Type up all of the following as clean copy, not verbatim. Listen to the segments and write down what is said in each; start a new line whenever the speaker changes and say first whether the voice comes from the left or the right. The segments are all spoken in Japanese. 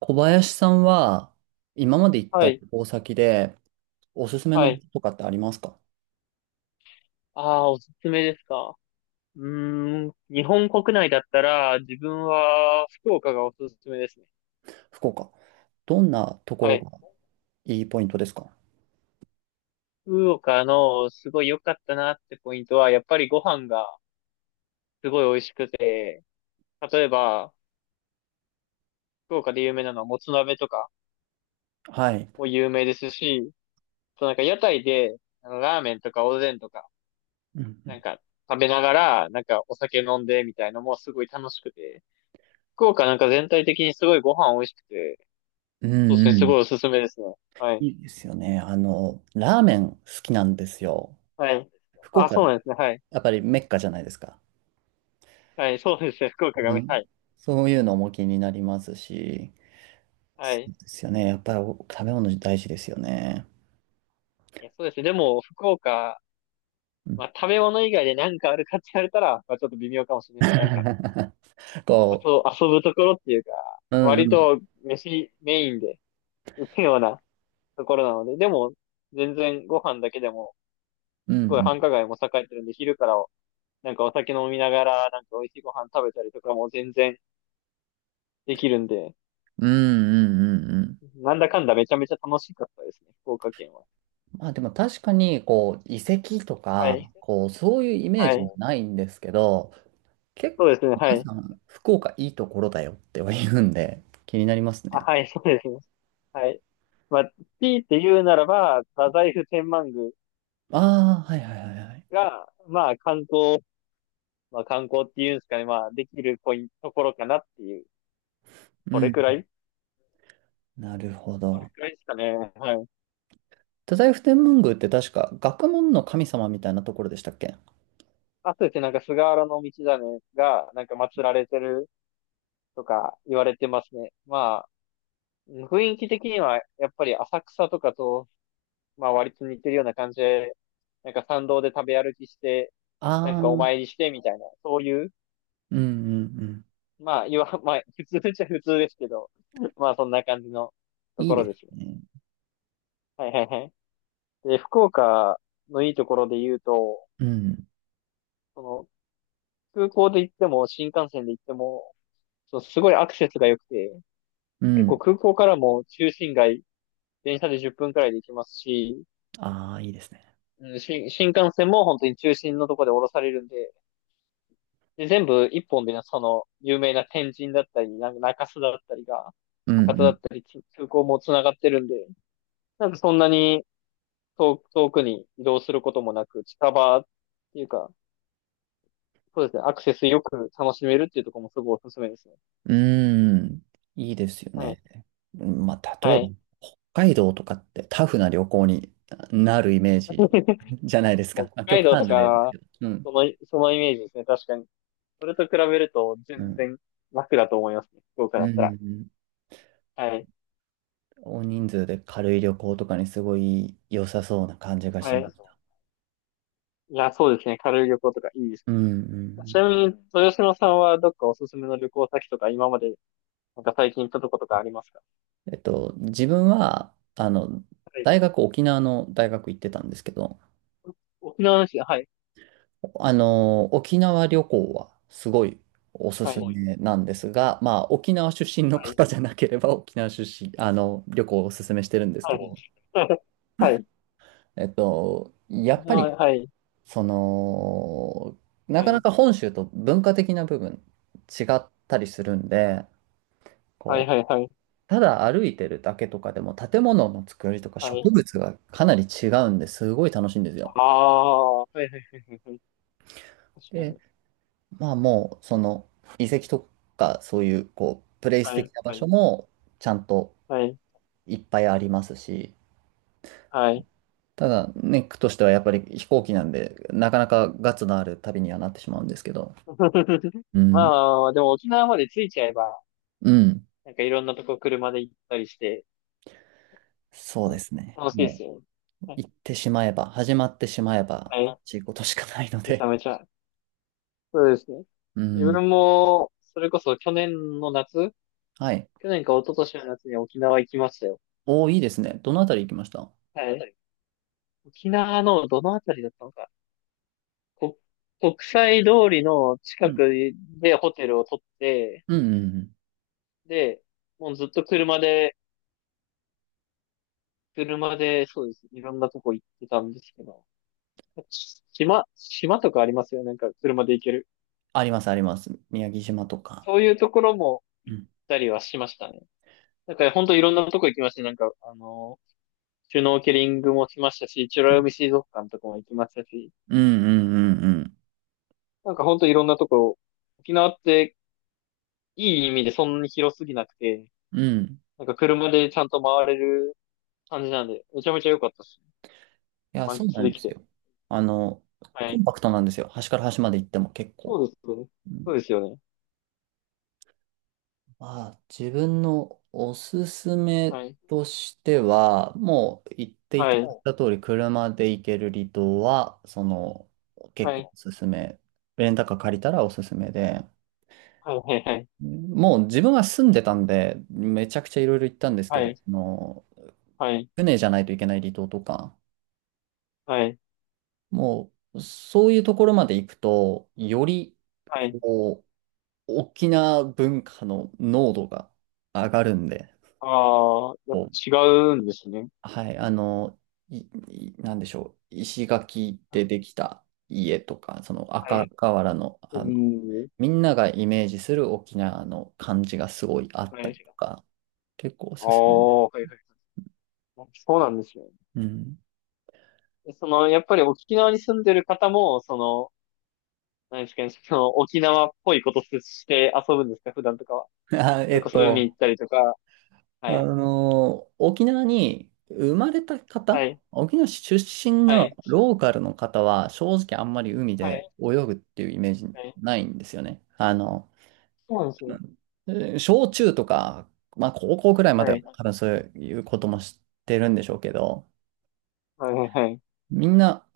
right: 小林さんは、今まで行っ
left: は
right: た旅
left: い、
right: 行先で、おすすめ
left: は
right: の場
left: い。
right: 所とかってありますか？
left: ああ、おすすめですか。う日本国内だったら、自分は福岡がおすすめですね。
right: 福岡。どんなとこ
left: は
right: ろ
left: い。
right: がいいポイントですか？
left: 福岡のすごい良かったなってポイントは、やっぱりご飯がすごい美味しくて、例えば、福岡で有名なのはもつ鍋とか
right: はい。
left: も有名ですし、あとなんか屋台で、あのラーメンとかおでんとか、
right: うんう
left: な
right: ん。
left: んか食べながら、なんかお酒飲んでみたいのもすごい楽しくて、福岡なんか全体的にすごいご飯美味しくて、
right: う
left: そうで
right: ん
left: すね、
right: う
left: すご
right: ん。
left: いおすすめですね。はい。
right: いいですよね。あの、ラーメン好きなんですよ。
left: はそうい。
right: 福
left: あ、
right: 岡、
left: そうなんですね。はい。
right: やっぱりメッカじゃないですか。
left: はい、そうですね、福岡が
right: う
left: は
right: ん。
left: い。
right: そういうのも気になりますし、
left: は
right: そう
left: い。
right: ですよね。やっぱりお食べ物大事ですよね。
left: いや、そうですね。でも、福岡、
right: うん。
left: まあ、食べ物以外で何かあるかって言われたら、まあ、ちょっと微妙かもしれないですね。なんか、まあ
right: こ
left: と、遊ぶところっていうか、
right: う、う
left: 割
right: んうん。
left: と飯メインで行くようなところなので、でも、全然ご飯だけでも、
right: うんう
left: すごい
right: ん。
left: 繁華街も栄えてるんで、昼からなんかお酒飲みながら、なんか美味しいご飯食べたりとかも全然できるんで、
right: うんうんうんうん。
left: なんだかんだめちゃめちゃ楽しかったですね、福岡県は。
right: まあでも確かに、こう、遺跡と
left: はい。
right: か、こう、そういうイメー
left: は
right: ジは
left: い。
right: ないんですけど、結
left: そうで
right: 構
left: すね。は
right: 皆
left: い。
right: さん、福岡いいところだよっては言うんで、気になります
left: あ、
right: ね。
left: はい。そうですね。はい。まあ、強いて言うならば、太宰府天満宮
right: ああ、はいはいはいはい。
left: が、まあ、観光、まあ、観光っていうんですかね。まあ、できるポイント、ところかなっていう。
right: う
left: それくら
right: ん。
left: い
right: なるほ
left: それ
right: ど。
left: くらいですかね。はい。
right: 太宰府天満宮って確か学問の神様みたいなところでしたっけ？
left: あとですね、なんか菅原道真が、なんか祀られてるとか言われてますね。まあ、雰囲気的には、やっぱり浅草とかとまあ割と似てるような感じで、なんか参道で食べ歩きして、なん
right: ああ
left: かお
right: ー、
left: 参りしてみたいな、そういう、
right: うんうんうん。
left: まあ、まあ、普通っちゃ普通ですけど、まあそんな感じのと
right: いい
left: ころ
right: で
left: で
right: す
left: すね。
right: ね。
left: はいはいはい。で、福岡のいいところで言うと、
right: うん。
left: その空港で行っても新幹線で行っても、そのすごいアクセスが良くて、
right: う
left: 結
right: ん。
left: 構空港からも中心街、電車で10分くらいで行きますし、
right: ああ、いいですね。
left: うん、新幹線も本当に中心のところで降ろされるんで、で、全部一本でね、その、有名な天神だったり、なんか中洲だったりが、
right: うん
left: 博多
right: う
left: だ
right: ん。
left: ったり、空港も繋がってるんで、なんかそんなに遠くに移動することもなく、近場っていうか、そうですね、アクセスよく楽しめるっていうところもすごいおすすめですね。
right: うーん、いいですよ
left: はい。
right: ね。うんまあ、例
left: は
right: えば、
left: い。
right: 北海道とかってタフな旅行になるイメージ じゃないですか。
left: 北
right: まあ、極
left: 海道と
right: 端な例です
left: か、
right: けど。うん。
left: その、そのイメージですね、確かに。それと比べると
right: う
left: 全
right: ん。
left: 然楽だと思いますね、福岡
right: うん。
left: だったら。
right: うん。
left: はい。
right: 大人数で軽い旅行とかにすごい良さそうな感じがし
left: は
right: ま
left: い。
right: す。
left: いや、そうですね、軽い旅行とかいいです
right: うん。う
left: ね。ち
right: ん。
left: なみに、豊島さんはどっかおすすめの旅行先とか、今まで、なんか最近行ったとことかありますか。
right: 自分は、あの、
left: はい。
right: 大学、沖縄の大学行ってたんですけど、
left: 沖縄の話、はい、
right: あの、沖縄旅行はすごいおす
left: はい、
right: す
left: もう、
right: めなんですが、まあ、沖縄出身の
left: はい、
right: 方じゃなければ、沖縄出身、あの、旅行をおすすめしてるんです
left: あ、は
right: け
left: い、
right: ど、
left: もう、はい、
right: や
left: 沖
right: っぱり、
left: 縄、はい、
right: その、な
left: は
right: かな
left: い、
right: か本州と文化的な部分違ったりするんで、
left: はい、
right: こう、
left: はい、はい、
right: ただ歩いてるだけとかでも建物の作りとか
left: はい、
right: 植
left: 今の、
right: 物がかなり違うんですごい楽しいんですよ。
left: ああ、はい、はい、はい、
right: でまあもう、その、遺跡とか、そういう、こう、プレイス
left: はいはいは
right: 的
left: い
right: な場
left: はいはい
right: 所
left: 沖
right: も、ちゃん
left: 縄はいはいはいはいはいはいああはいはいはいはいはい確かに、はい、
right: と
left: はい、はい、
right: いっぱいありますし、
left: はい。
right: ただね、ネックとしてはやっぱり飛行機なんで、なかなかガッツのある旅にはなってしまうんですけど、う
left: まあ、
right: ん、
left: まあまあでも沖縄まで着いちゃえば、
right: うん、
left: なんかいろんなとこ車で行ったりして、
right: そうですね。
left: 楽しいです
right: も
left: よね。
right: う、
left: は
right: 行ってしまえば、始まってしまえば、
left: い、はい、
right: ちいことしかないの
left: めちゃ
right: で、
left: めちゃ。そうですね。
right: う
left: 自
right: ん、
left: 分も、それこそ去年の夏
right: はい。
left: 去年か一昨年の夏に沖縄行きましたよ。
right: おー、いいですね。どのあたり行きました？
left: はい。沖縄のどのあたりだったのか。こ、国際通りの
right: う
left: 近
right: ん、
left: くでホテルを取って、
right: うん、うんうん。
left: で、もうずっと車で、そうです。いろんなとこ行ってたんですけど。島とかありますよね。なんか車で行ける。
right: あります、あります。宮城島とか。
left: そういうところも
right: う
left: 行っ
right: ん、
left: たりはしましたね。なんか本当いろんなとこ行きました。なんか、あのシュノーケリングもしましたし、美
right: う
left: ら
right: ん、
left: 海水族館とかも行きましたし、
right: うん、うん、うん。
left: なんかほんといろんなとこ、沖縄っていい意味でそんなに広すぎなくて、
right: うん。
left: なんか車でちゃんと回れる感じなんで、めちゃめちゃ良かったし、
right: いや、
left: 満
right: そうな
left: 喫
right: ん
left: で
right: で
left: き
right: す
left: て。
right: よ。あの、
left: は
right: コ
left: い。
right: ンパクトなんですよ。端から端まで行っても結
left: そ
right: 構。
left: うですよね。
right: う
left: そう
right: ん。
left: ですよね。
right: まあ、自分のおすすめ
left: はい。
right: としては、もう言ってい
left: は
right: ただい
left: い。
right: た通り、車で行ける離島は、その、結
left: は
right: 構
left: い。
right: おすすめ。レンタカー借りたらおすすめで、
left: はい。はい。
right: もう自分は住んでたんで、めちゃくちゃいろいろ行ったんですけ
left: は
right: ど、
left: い。
right: あの、
left: はい。
right: 船じゃないといけない離島とか、
left: はい。
right: もう、そういうところまで行くと、より、
left: はい。
right: こう、沖縄文化の濃度が上がるんで、
left: ああー、や
right: こ
left: っぱ
right: う、
left: 違うんですね。
right: はい、あの、い、いなんでしょう、石垣
left: は
right: で
left: い。
right: できた家とか、その
left: は
right: 赤
left: い。
right: 瓦の、
left: う
right: あの、
left: ーん。
right: みんながイメージする沖縄の感じがすごいあっ
left: は
right: たり
left: い。
right: とか、結構お
left: あ
right: すすめです。
left: あ、はいはいはい。そうなんですよ。
right: うん。
left: その、やっぱり沖縄に住んでる方も、その、何ですかね、その、沖縄っぽいことして遊ぶんですか、普段とかは。
right: あ、
left: それこそ海行ったりとか。は
right: あ
left: い。
right: の、沖縄に生まれた
left: は
right: 方、
left: い。
right: 沖縄市出身
left: は
right: の
left: い。
right: ローカルの方は、正直あんまり海
left: は
right: で
left: い。
right: 泳ぐっていうイメージ
left: はい。
right: ないんですよね。あの、
left: そうなんですね。
right: えー小中とか、まあ高校くらいまで
left: は
right: は
left: い。は
right: 多分そういうことも知ってるんでしょうけど、
left: い。はい。
right: みんな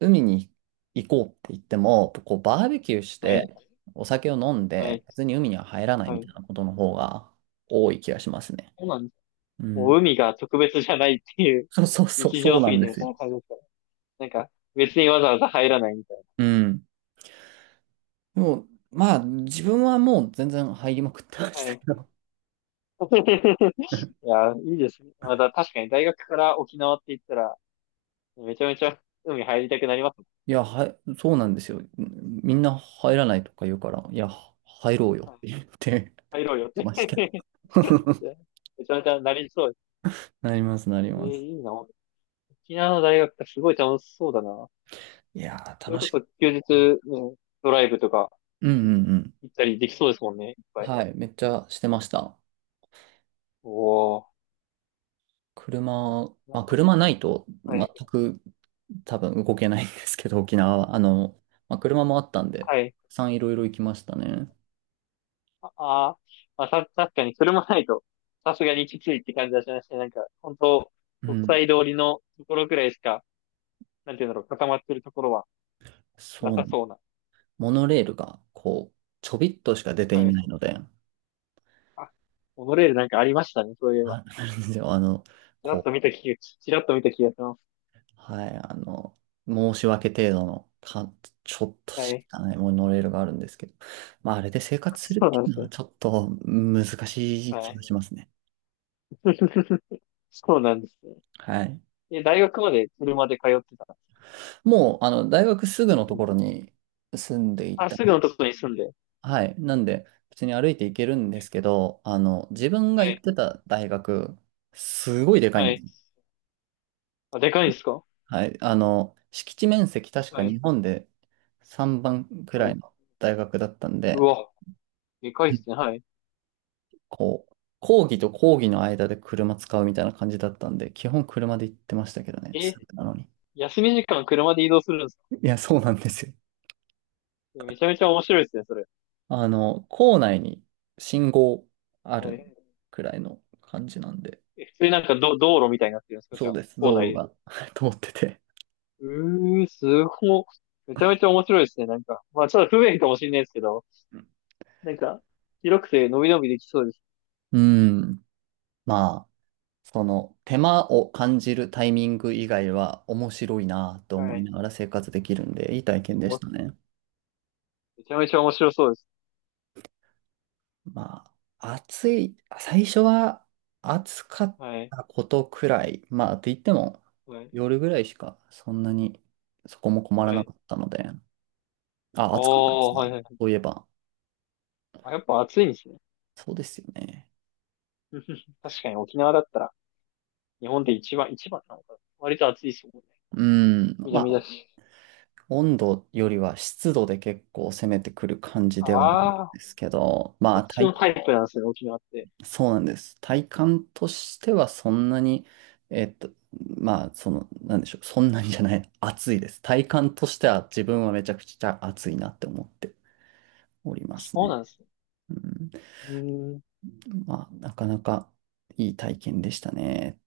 right: 海に行こうって言っても、こうバーベキューし
left: はい。
right: てお酒を飲ん
left: は
right: で、
left: い。
right: 別に海には入らない
left: は
right: みた
left: い。
right: いなことの方が多い気がしますね。
left: そうなんです。
right: う
left: もう
right: ん。
left: 海が特別じゃないっていう、
right: そうそうそう、
left: 日
right: そ
left: 常
right: う
left: す
right: な
left: ぎ
right: ん
left: て
right: で
left: み
right: す
left: たい
right: よ。
left: な感じですからなんか、別にわざわざ入らないみたい
right: うん。でも、まあ、自分はもう全然入りまくってま
left: な。
right: し
left: は
right: たけ
left: い。
right: ど。
left: い や、いいですね。また確かに大学から沖縄って言ったら、めちゃめちゃ海入りたくなります。
right: いや、はい、そうなんですよ。みんな入らないとか言うから、いや、入ろうよって言って
left: 入ろうよって
right: ました けど。
left: めちゃめちゃなりそうです。
right: なります、なり
left: え
right: ま
left: えい
right: す。
left: いな。沖縄の大学ってすごい楽しそうだな。
right: いやー、
left: それ
right: 楽
left: こ
right: しく。
left: そ休日、ね、ドライブとか
right: うん
left: い
right: うんうん。
left: 行ったりできそうですもんね、いっぱい。
right: はい、めっちゃしてました。
left: おお。
right: 車、
left: なん
right: まあ、
left: かいい
right: 車ないと全
left: は
right: く多分動けないんですけど、沖縄は。あの、まあ、車もあったんで、た
left: い。はい。
right: くさんいろいろ行きましたね。
left: ああー、まあ、確かにそれもないと、さすがにきついって感じはしましたね。なんか、本当
right: う
left: 国
right: ん、
left: 際通りのところくらいしか、なんていうんだろう、固まってるところはな
right: そう。
left: さそうな。
right: モノレールが、こう、ちょびっとしか出てい
left: はい、
right: ない
left: そう。
right: ので、
left: あ、モノレールなんかありましたね、そういえば。
right: あ、なんですよ、あの、
left: ちらっ
right: こ
left: と
right: う、
left: 見た気が、ちらっと見た気がします。
right: はい、あの、申し訳程度の、か、ちょっと
left: は
right: し
left: い。
right: かないモノレールがあるんですけど、まあ、あれで生 活するっ
left: そう
right: てい
left: なんで
right: う
left: す
right: のは
left: ね。
right: ちょっと難しい
left: は
right: 気
left: い。
right: がしますね。
left: そうなんですね。
right: はい。
left: え、大学まで車で通ってた。
right: もう、あの、大学すぐ
left: う
right: のところ
left: ん
right: に住んでい
left: あ、
right: た。
left: すぐのとこに住んで。
right: はい。なんで、普通に歩いて行けるんですけど、あの、自分が
left: は
right: 行っ
left: い。
right: てた大学、すごいでかい
left: は
right: んで
left: い。
right: す。
left: あ、でかいんですか。
right: はい。あの、敷地面積確か
left: はい。
right: 日本で3番く
left: は
right: らい
left: い。
right: の大学だったん
left: う
right: で、
left: わ、でかいっすね。はい。
right: こう、講義と講義の間で車使うみたいな感じだったんで、基本車で行ってましたけどね、
left: え、
right: すぐなのに。
left: 休み時間車で移動するんですか。
right: いや、そうなんですよ。
left: えめちゃめちゃ面白いですね、それ。
right: あの、校内に信号あ
left: は
right: る
left: い。
right: くらいの感じなんで、
left: え、普通になんか道路みたいになってるんですかじ
right: そ
left: ゃ
right: う
left: あ、
right: です、
left: 校
right: 道
left: 内
right: 路
left: で。
right: が 通ってて。
left: うー、すご。めちゃめちゃ面白いですね、なんか。まあ、ちょっと不便かもしれないですけど、なんか、広くて伸び伸びできそうです。
right: うん。まあその手間を感じるタイミング以外は面白いなと
left: は
right: 思い
left: い。
right: ながら生活できるんで、いい体験でしたね。
left: めちゃめちゃ面白そうです。
right: まあ、暑い、最初は暑かっ
left: はい。
right: たことくらい、まあ、って言っても
left: はい。
right: 夜ぐらいしかそんなにそこも困ら
left: は
right: な
left: い。
right: かったので、あ、暑かったで
left: お
right: す
left: ー、は
right: か？
left: いはいはい。
right: そういえば。
left: あ、やっぱ暑いんですね。
right: そうですよね。
left: 確かに沖縄だったら、日本で一番なのかな。割と暑いですもんね。
right: うん、ま
left: 南
right: あ、
left: だし。
right: 温度よりは湿度で結構攻めてくる感じではあるん
left: ああ、
right: ですけど、ま
left: そ
right: あ、
left: っち
right: 体
left: のタイプなんですね、沖縄って。
right: そうなんです。体感としてはそんなに、えっと、まあ、その、なんでしょう、そんなにじゃない、暑いです。体感としては自分はめちゃくちゃ暑いなって思っております
left: そう
right: ね。
left: なんですね。
right: うん、
left: うーん。
right: まあ、なかなかいい体験でしたね。